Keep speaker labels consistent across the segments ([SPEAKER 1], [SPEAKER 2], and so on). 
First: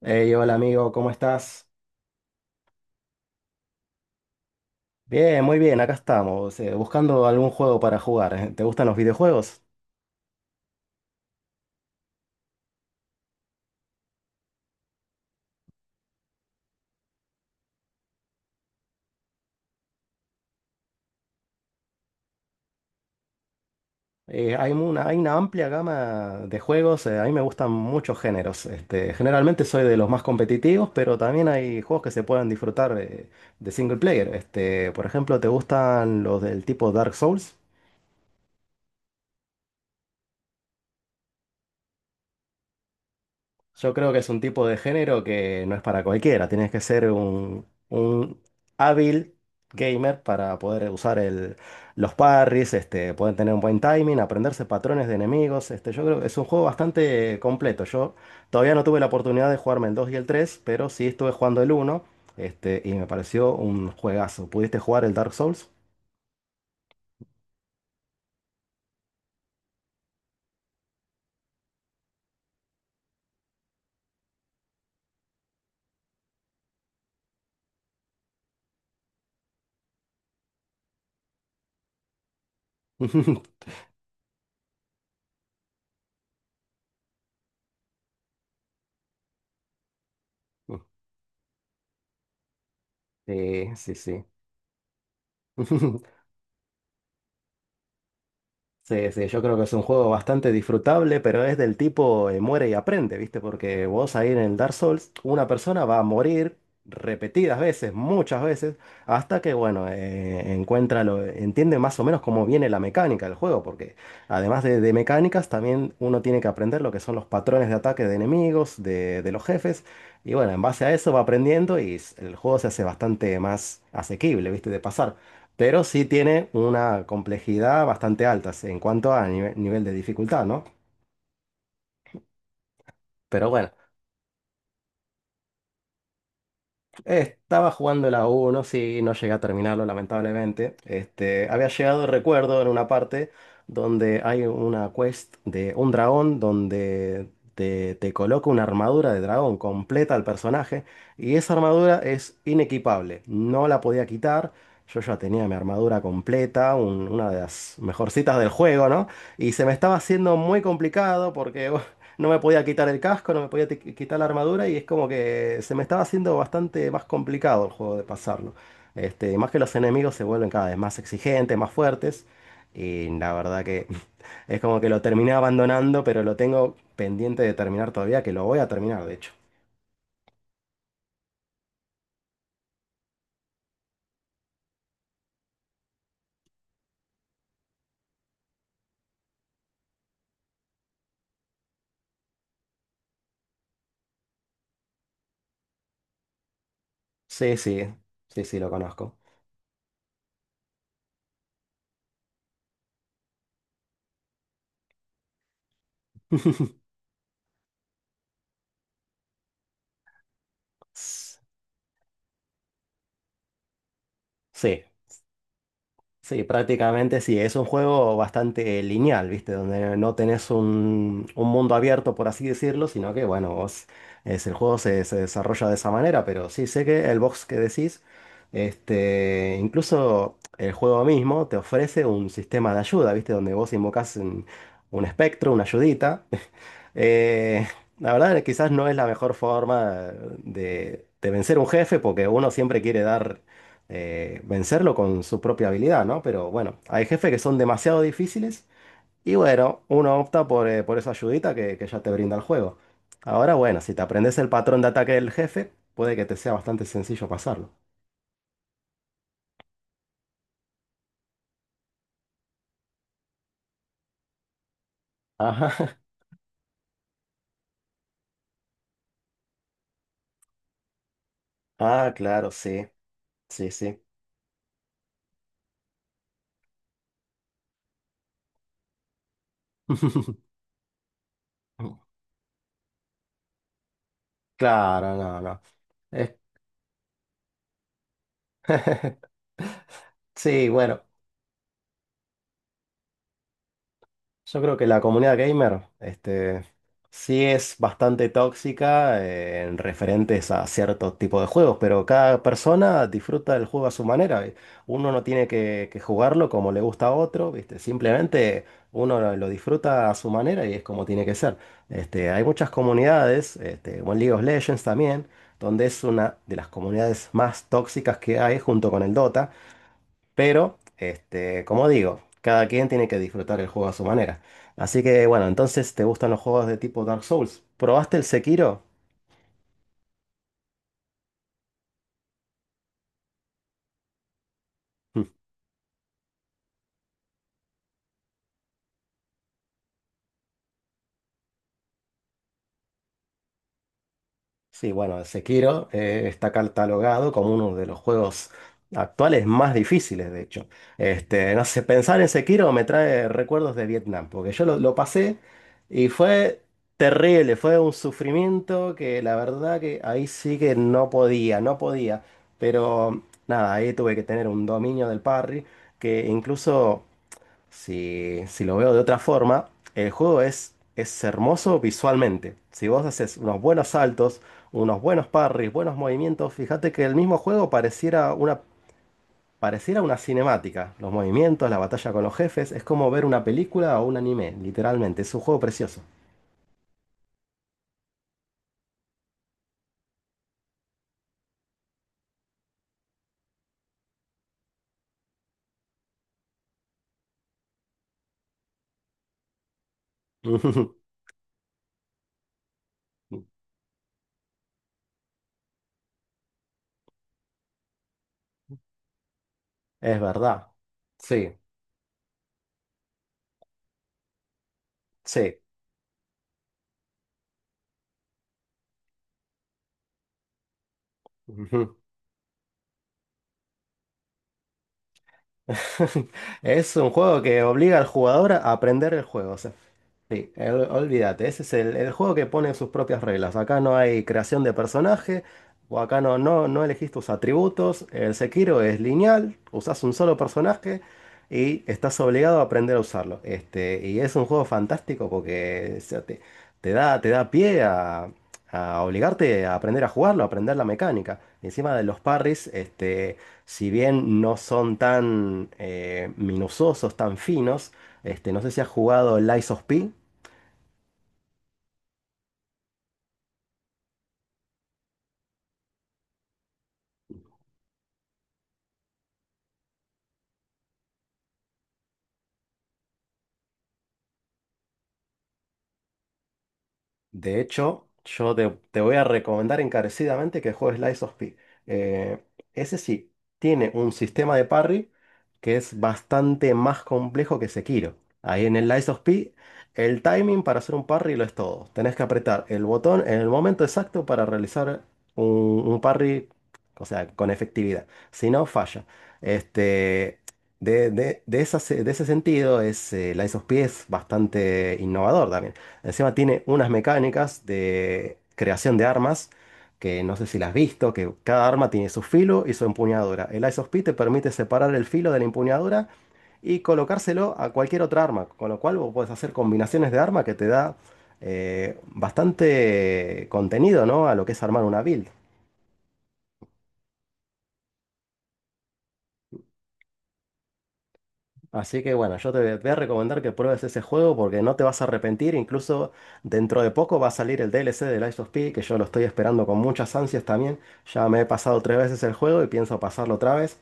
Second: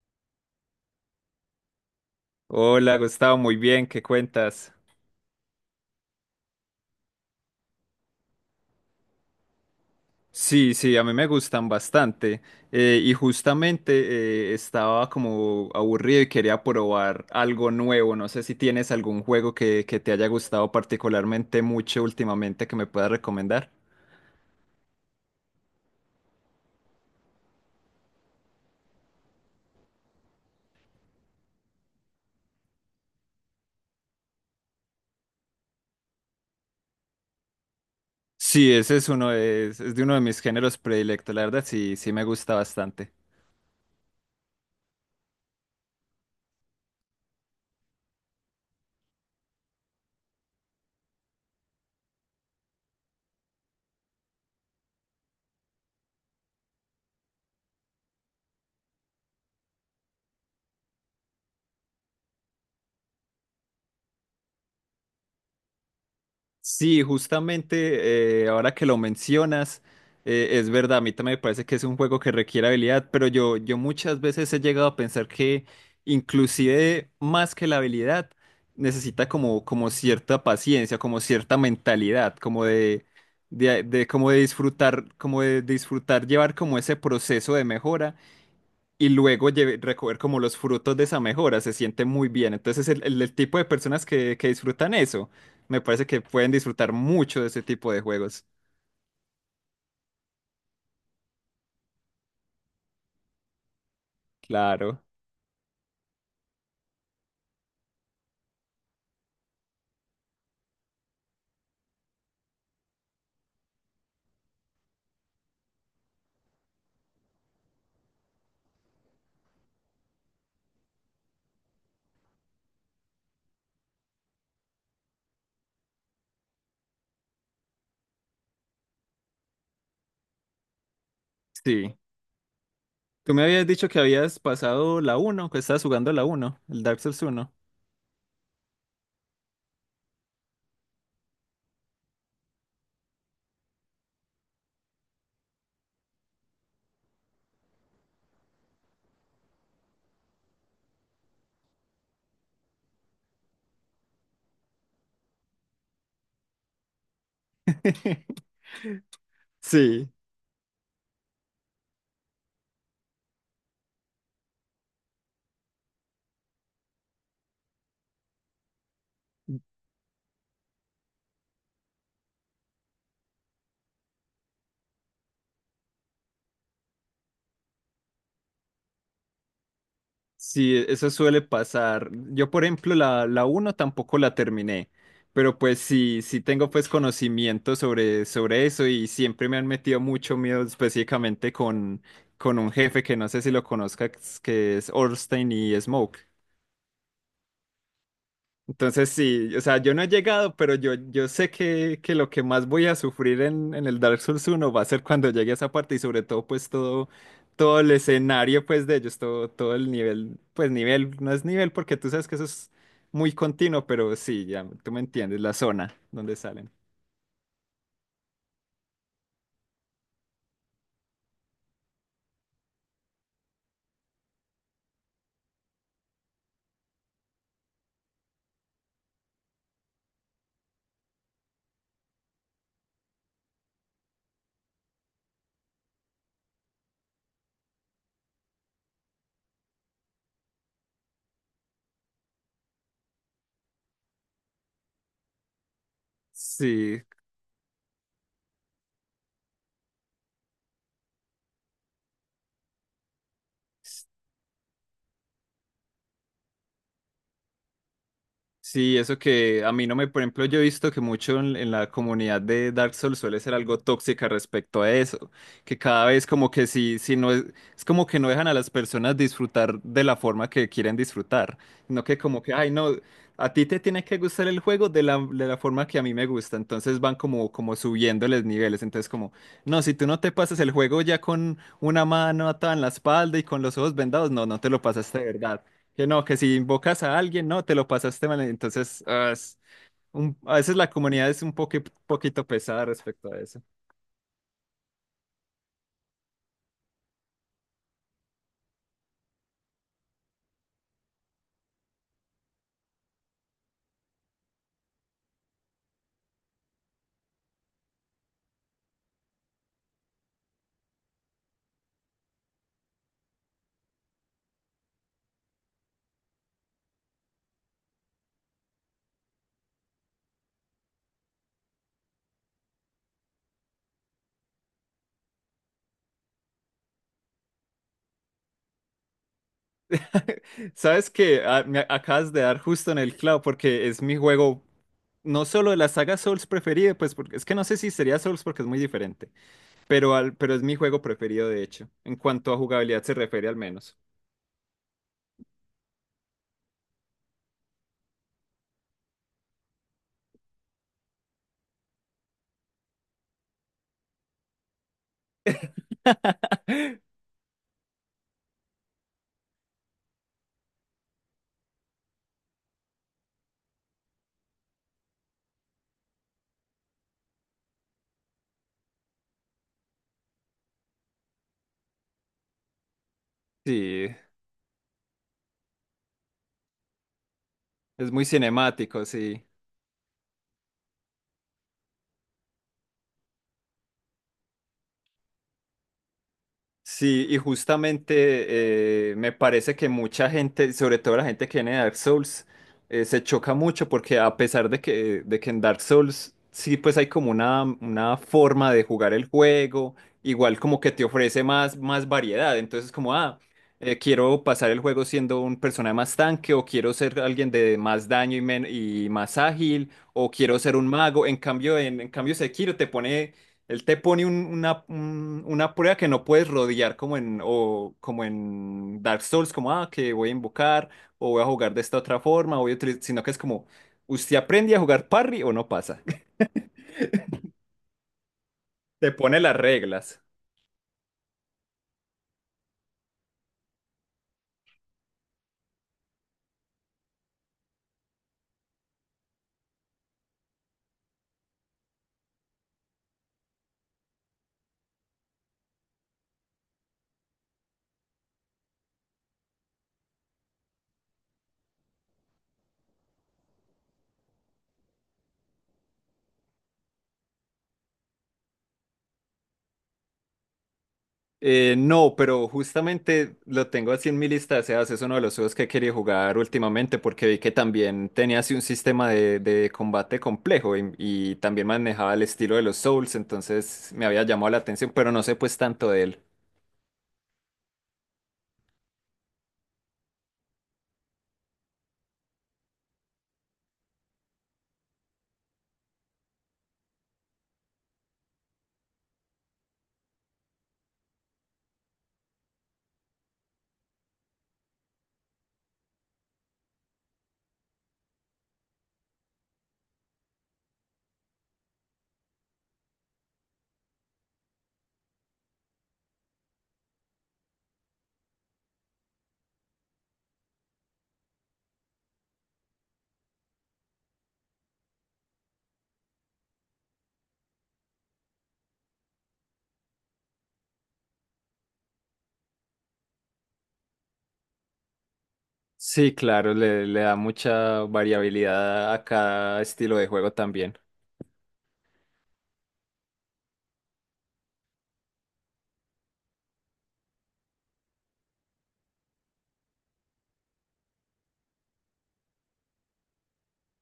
[SPEAKER 1] Hey, hola amigo, ¿cómo estás?
[SPEAKER 2] Hola, Gustavo, muy bien, ¿qué cuentas?
[SPEAKER 1] Bien, muy bien, acá estamos, buscando algún juego para jugar. ¿Te gustan los videojuegos?
[SPEAKER 2] Sí, sí, a mí me gustan bastante. Y justamente, estaba como aburrido y quería probar algo nuevo. No sé si tienes algún juego que te haya gustado particularmente mucho últimamente que me puedas recomendar.
[SPEAKER 1] Hay una amplia gama de juegos, a mí me gustan muchos géneros. Generalmente soy de los más competitivos, pero también hay juegos que se pueden disfrutar de single player. Por ejemplo, ¿te gustan los del tipo Dark Souls?
[SPEAKER 2] Sí, ese es uno de, es de uno de mis géneros predilectos. La verdad, sí, sí me gusta bastante.
[SPEAKER 1] Yo creo que es un tipo de género que no es para cualquiera. Tienes que ser un hábil gamer para poder los parries, poder tener un buen timing, aprenderse patrones de enemigos. Yo creo que es un juego bastante completo. Yo todavía no tuve la oportunidad de jugarme el 2 y el 3, pero sí estuve jugando el uno, y me pareció un juegazo. ¿Pudiste jugar el Dark Souls?
[SPEAKER 2] Sí, justamente, ahora que lo mencionas, es verdad, a mí también me parece que es un juego que requiere habilidad, pero yo muchas veces he llegado a pensar que inclusive más que la habilidad, necesita como, como cierta paciencia, como cierta mentalidad, como de disfrutar llevar como ese proceso de mejora y luego recoger como los frutos de esa mejora. Se siente muy bien. Entonces, el tipo de
[SPEAKER 1] Sí, sí,
[SPEAKER 2] personas
[SPEAKER 1] sí.
[SPEAKER 2] que disfrutan eso, me parece que pueden disfrutar mucho de ese tipo de juegos.
[SPEAKER 1] Sí, sí, yo creo que es un juego bastante disfrutable, pero es del tipo muere y aprende, ¿viste? Porque vos ahí en el Dark
[SPEAKER 2] Claro,
[SPEAKER 1] Souls, una persona va a morir repetidas veces, muchas veces, hasta que, bueno, entiende más o menos cómo viene la mecánica del juego, porque además de mecánicas, también uno tiene que aprender lo que son los patrones de ataque de enemigos, de los jefes, y bueno, en base a eso va aprendiendo y el juego se hace bastante más asequible, ¿viste? De pasar. Pero sí tiene una complejidad bastante alta en cuanto a nivel de dificultad, ¿no?
[SPEAKER 2] sí. Tú me
[SPEAKER 1] Pero
[SPEAKER 2] habías
[SPEAKER 1] bueno,
[SPEAKER 2] dicho que habías pasado la uno, que estabas jugando la uno, el Dark Souls uno.
[SPEAKER 1] estaba jugando la 1, sí, no llegué a terminarlo, lamentablemente. Había llegado, recuerdo, en una parte donde hay una quest de un dragón donde te coloca una armadura de dragón completa al personaje y esa armadura es inequipable, no la podía quitar. Yo ya tenía mi armadura completa, una de las mejorcitas del juego, ¿no? Y se me estaba
[SPEAKER 2] Sí.
[SPEAKER 1] haciendo muy complicado porque no me podía quitar el casco, no me podía quitar la armadura y es como que se me estaba haciendo bastante más complicado el juego de pasarlo. Y más que los enemigos se vuelven cada vez más exigentes, más fuertes. Y la verdad que es como que lo terminé abandonando, pero lo tengo pendiente de terminar todavía, que lo voy a terminar, de hecho.
[SPEAKER 2] Sí, eso suele pasar. Yo, por ejemplo, la uno tampoco la terminé, pero pues sí, sí tengo pues conocimiento sobre eso, y siempre me han metido mucho miedo específicamente con un jefe que no sé si lo conozcas, que es Orstein y Smoke.
[SPEAKER 1] Sí, sí, sí, sí, lo
[SPEAKER 2] Entonces
[SPEAKER 1] conozco.
[SPEAKER 2] sí, o sea, yo no he llegado, pero yo sé que lo que más voy a sufrir en el Dark Souls uno va a ser cuando llegue a esa parte, y sobre todo pues todo, todo el escenario pues de ellos, todo, todo el nivel, pues nivel, no es nivel porque tú sabes que eso es muy continuo, pero sí, ya
[SPEAKER 1] Sí,
[SPEAKER 2] tú me entiendes, la zona donde
[SPEAKER 1] sí,
[SPEAKER 2] salen.
[SPEAKER 1] prácticamente sí, es un juego bastante lineal, ¿viste? Donde no tenés un mundo abierto, por así decirlo, sino que, bueno, vos, el juego se desarrolla de esa manera, pero sí sé que el box que decís, incluso el juego mismo te ofrece un sistema de ayuda, ¿viste? Donde vos invocás un espectro, una ayudita. Eh, la verdad, quizás no es la mejor forma de vencer un jefe, porque uno siempre quiere dar, vencerlo con su propia habilidad, ¿no? Pero bueno,
[SPEAKER 2] Sí.
[SPEAKER 1] hay jefes que son demasiado difíciles y bueno, uno opta por esa ayudita que ya te brinda el juego. Ahora, bueno, si te aprendes el patrón de ataque del jefe, puede que te sea bastante sencillo pasarlo.
[SPEAKER 2] Sí, eso que a mí no me, por ejemplo, yo he visto que mucho en la comunidad de Dark Souls suele ser algo tóxica respecto a eso, que
[SPEAKER 1] Ajá.
[SPEAKER 2] cada vez como que si no es, es como que no dejan a las personas disfrutar de la forma que quieren disfrutar. No
[SPEAKER 1] Ah,
[SPEAKER 2] que como
[SPEAKER 1] claro,
[SPEAKER 2] que, ay,
[SPEAKER 1] sí,
[SPEAKER 2] no, a ti
[SPEAKER 1] sí,
[SPEAKER 2] te
[SPEAKER 1] sí.
[SPEAKER 2] tiene que gustar el juego de la forma que a mí me gusta, entonces van como, como subiéndoles niveles, entonces como, no, si tú no te pasas el juego ya con una mano atada en la espalda y con los ojos vendados, no, no te lo
[SPEAKER 1] Claro,
[SPEAKER 2] pasaste de
[SPEAKER 1] no, no.
[SPEAKER 2] verdad. Que no,
[SPEAKER 1] Es-
[SPEAKER 2] que si invocas a alguien, no, te lo pasaste mal. Entonces, ah, es a
[SPEAKER 1] Sí,
[SPEAKER 2] veces la
[SPEAKER 1] bueno.
[SPEAKER 2] comunidad es un poquito pesada respecto a eso.
[SPEAKER 1] Yo creo que la comunidad gamer, sí es bastante tóxica en referentes a ciertos tipos de juegos, pero cada persona disfruta del juego a su manera. ¿Vi? Uno no tiene que jugarlo como le gusta a otro, ¿viste? Simplemente uno lo disfruta a su manera y es como tiene que ser. Hay muchas comunidades, como en League of Legends también, donde es una de las comunidades más tóxicas que hay junto con el Dota. Pero, como digo, cada quien tiene que disfrutar el juego a su manera. Así que bueno, entonces, ¿te gustan los juegos de tipo Dark Souls? ¿Probaste el Sekiro?
[SPEAKER 2] Sabes que me acabas de dar justo en el clavo porque es mi juego, no solo de la saga Souls preferido, pues porque es que no sé si sería Souls porque es muy diferente, pero, al, pero es mi juego preferido, de hecho, en cuanto a jugabilidad se refiere, al menos.
[SPEAKER 1] Sí, bueno, Sekiro está catalogado como uno de los juegos actuales más difíciles, de hecho. No sé, pensar en Sekiro me trae recuerdos de Vietnam, porque yo lo pasé y fue terrible, fue un sufrimiento que la verdad que ahí sí que no podía, no podía. Pero nada, ahí tuve que tener un dominio del parry que incluso... Si lo veo de otra forma, el juego es hermoso visualmente. Si vos haces unos buenos
[SPEAKER 2] Sí,
[SPEAKER 1] saltos, unos buenos parries, buenos movimientos, fíjate que el mismo juego
[SPEAKER 2] es muy cinemático, sí.
[SPEAKER 1] pareciera una cinemática. Los movimientos, la batalla con los jefes, es como ver una película o un anime, literalmente. Es un juego precioso.
[SPEAKER 2] Sí, y justamente, me parece que mucha gente, sobre todo la gente que viene de Dark Souls, se choca mucho porque a pesar de que en Dark Souls sí pues hay como una forma de jugar el juego, igual como que te ofrece más variedad, entonces como, ah, quiero pasar el juego siendo un personaje más tanque, o quiero ser alguien de más daño y, y más ágil,
[SPEAKER 1] Es
[SPEAKER 2] o quiero
[SPEAKER 1] verdad.
[SPEAKER 2] ser un mago. En
[SPEAKER 1] Sí,
[SPEAKER 2] cambio, en cambio Sekiro te pone, él te pone un- una, un-
[SPEAKER 1] sí.
[SPEAKER 2] una prueba que no puedes rodear como en, o como en Dark Souls, como, ah, que voy a invocar, o voy a jugar de esta otra forma, o voy a utilizar, sino que es como, ¿usted aprende a jugar parry o no pasa?
[SPEAKER 1] Es un juego que obliga al jugador a
[SPEAKER 2] Te
[SPEAKER 1] aprender el
[SPEAKER 2] pone
[SPEAKER 1] juego.
[SPEAKER 2] las
[SPEAKER 1] O sea,
[SPEAKER 2] reglas.
[SPEAKER 1] sí, olvídate, ese es el juego que pone sus propias reglas. Acá no hay creación de personaje, o acá no, no, no elegís tus atributos. El Sekiro es lineal, usás un solo personaje y estás obligado a aprender a usarlo. Y es un juego fantástico porque o sea, te, te da pie a obligarte a aprender a jugarlo, a aprender la mecánica. Encima de los parries, este si bien no son tan minuciosos, tan finos, no sé si has jugado el Lies of P.
[SPEAKER 2] No, pero justamente lo tengo así en mi lista de deseados. Es uno de los juegos que quería jugar últimamente porque vi que también tenía así un sistema de combate complejo, y también manejaba el estilo de los Souls, entonces me había llamado la atención, pero no sé pues tanto de él.
[SPEAKER 1] De hecho, yo te voy a recomendar encarecidamente que juegues Lies of P. Eh, Ese sí, tiene un sistema de parry que es bastante más complejo que Sekiro. Ahí en el Lies of P, el timing para hacer un parry lo es todo. Tenés que apretar el botón en el momento exacto para realizar un, un parry, o sea, con efectividad. Si no, falla. Este, de esa de ese sentido, Lies of P es bastante innovador también. Encima tiene unas mecánicas de creación de armas que no sé si las has visto, que cada arma tiene su filo y su empuñadura. El Ice of P te permite separar el filo de la empuñadura y colocárselo a cualquier otra arma, con lo cual vos podés hacer combinaciones de arma que te da bastante contenido, ¿no? A lo que es armar una build.
[SPEAKER 2] Sí, claro, le da mucha variabilidad a cada estilo de juego también.
[SPEAKER 1] Así que bueno, yo te voy a recomendar que pruebes ese juego porque no te vas a arrepentir. Incluso dentro de poco va a salir el DLC de Lies of P, que yo lo estoy esperando con muchas ansias también. Ya me he pasado tres veces el juego y pienso pasarlo otra vez.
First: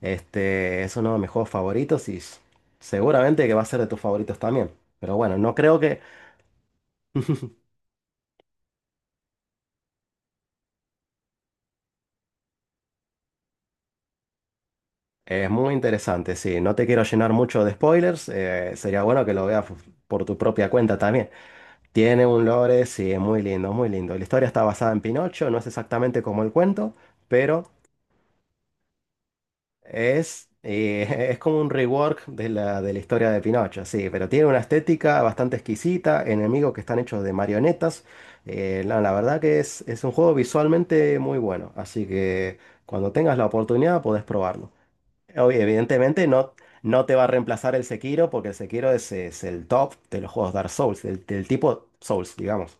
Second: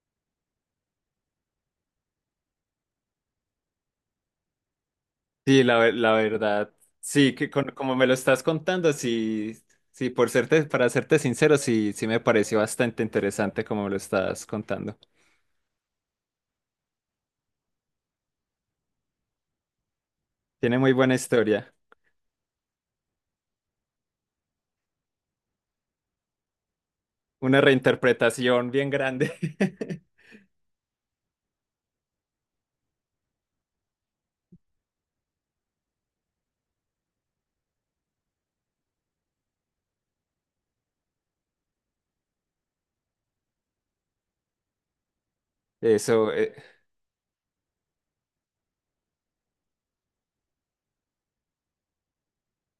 [SPEAKER 1] Este es uno de mis juegos favoritos y seguramente que va a ser de tus favoritos también. Pero bueno, no
[SPEAKER 2] Sí,
[SPEAKER 1] creo
[SPEAKER 2] la, ver-
[SPEAKER 1] que
[SPEAKER 2] la verdad, sí, que como me lo estás contando, sí, sí, para serte sincero, sí, sí me pareció bastante interesante como me lo estás contando.
[SPEAKER 1] es muy interesante. Sí, no te quiero llenar mucho de spoilers. Sería bueno que lo veas por tu propia
[SPEAKER 2] Tiene muy
[SPEAKER 1] cuenta
[SPEAKER 2] buena
[SPEAKER 1] también.
[SPEAKER 2] historia,
[SPEAKER 1] Tiene un lore, sí, es muy lindo, muy lindo. La historia está basada en Pinocho, no es exactamente como el cuento,
[SPEAKER 2] una
[SPEAKER 1] pero
[SPEAKER 2] reinterpretación bien grande.
[SPEAKER 1] es como un rework de de la historia de Pinocho, sí, pero tiene una estética bastante exquisita, enemigos que están hechos de marionetas. La verdad que es un juego visualmente muy bueno, así que cuando tengas la oportunidad podés probarlo. Oye, evidentemente
[SPEAKER 2] Eso,
[SPEAKER 1] no, no te va a reemplazar el Sekiro, porque el Sekiro es el top de los juegos Dark Souls, del tipo Souls, digamos.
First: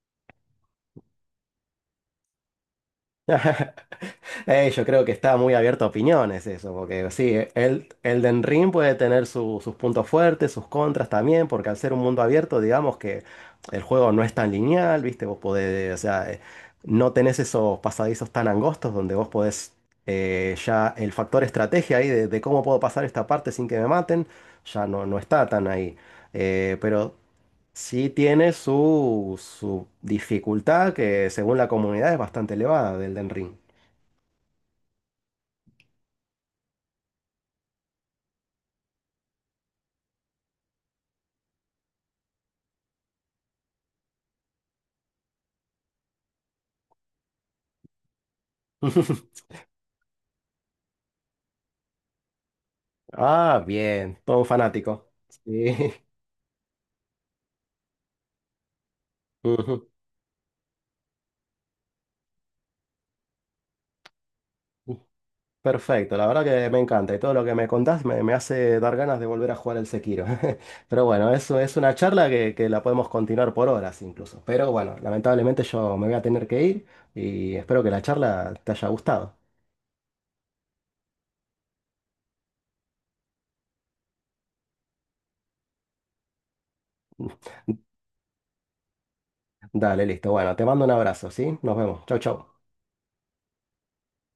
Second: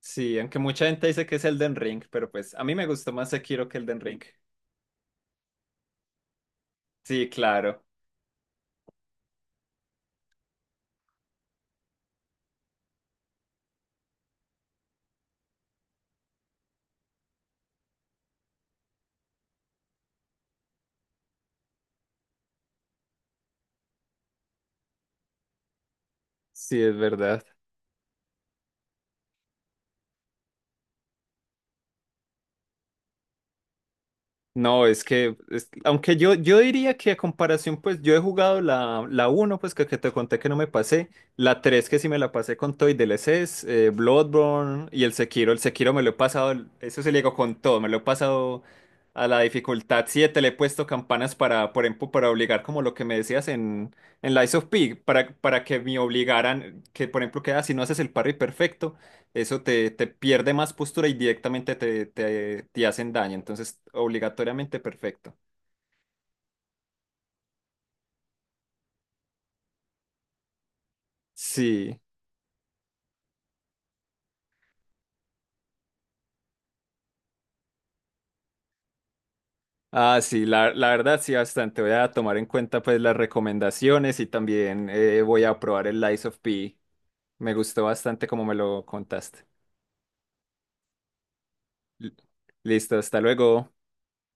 [SPEAKER 2] sí, aunque mucha gente dice que es Elden Ring, pero pues a mí me gustó más Sekiro que Elden Ring.
[SPEAKER 1] Yo creo que está muy abierto a opiniones eso, porque
[SPEAKER 2] Sí,
[SPEAKER 1] sí,
[SPEAKER 2] claro,
[SPEAKER 1] Elden Ring puede tener sus puntos fuertes, sus contras también, porque al ser un mundo abierto, digamos que el juego no es tan lineal, ¿viste? Vos podés, o sea, no tenés esos pasadizos tan angostos donde vos podés ya el factor estrategia ahí de cómo puedo pasar esta parte sin que me maten, ya no, no está tan ahí.
[SPEAKER 2] sí, es
[SPEAKER 1] Pero
[SPEAKER 2] verdad.
[SPEAKER 1] sí tiene su dificultad que según la comunidad es bastante elevada del Elden Ring.
[SPEAKER 2] No, aunque yo diría que a comparación, pues yo he jugado la uno, pues que te conté que no me pasé, la tres, que sí me la pasé con todo y DLCs, Bloodborne y el Sekiro. El Sekiro me lo he pasado, eso se le digo, con todo, me lo he pasado a la dificultad 7. Le he puesto campanas para, por ejemplo, para obligar, como lo que me decías
[SPEAKER 1] Ah, bien,
[SPEAKER 2] en
[SPEAKER 1] todo un
[SPEAKER 2] Lies of P,
[SPEAKER 1] fanático.
[SPEAKER 2] para
[SPEAKER 1] Sí.
[SPEAKER 2] que me obligaran, que por ejemplo, que ah, si no haces el parry perfecto, eso
[SPEAKER 1] Ujú.
[SPEAKER 2] te, te pierde más postura y directamente te hacen daño. Entonces, obligatoriamente perfecto.
[SPEAKER 1] Perfecto, la verdad que me encanta y todo lo que me contás me hace dar ganas de volver a jugar el Sekiro. Pero bueno, eso es una
[SPEAKER 2] Sí.
[SPEAKER 1] charla que la podemos continuar por horas incluso. Pero bueno, lamentablemente yo me voy a tener que ir y espero que la charla te haya gustado.
[SPEAKER 2] Ah, sí, la verdad sí, bastante. Voy a tomar en cuenta pues las recomendaciones y también, voy a probar el Lies of P. Me gustó bastante como me lo contaste.
[SPEAKER 1] Dale, listo. Bueno, te mando un abrazo, ¿sí? Nos vemos.
[SPEAKER 2] L-
[SPEAKER 1] Chau, chau.
[SPEAKER 2] Listo, hasta luego.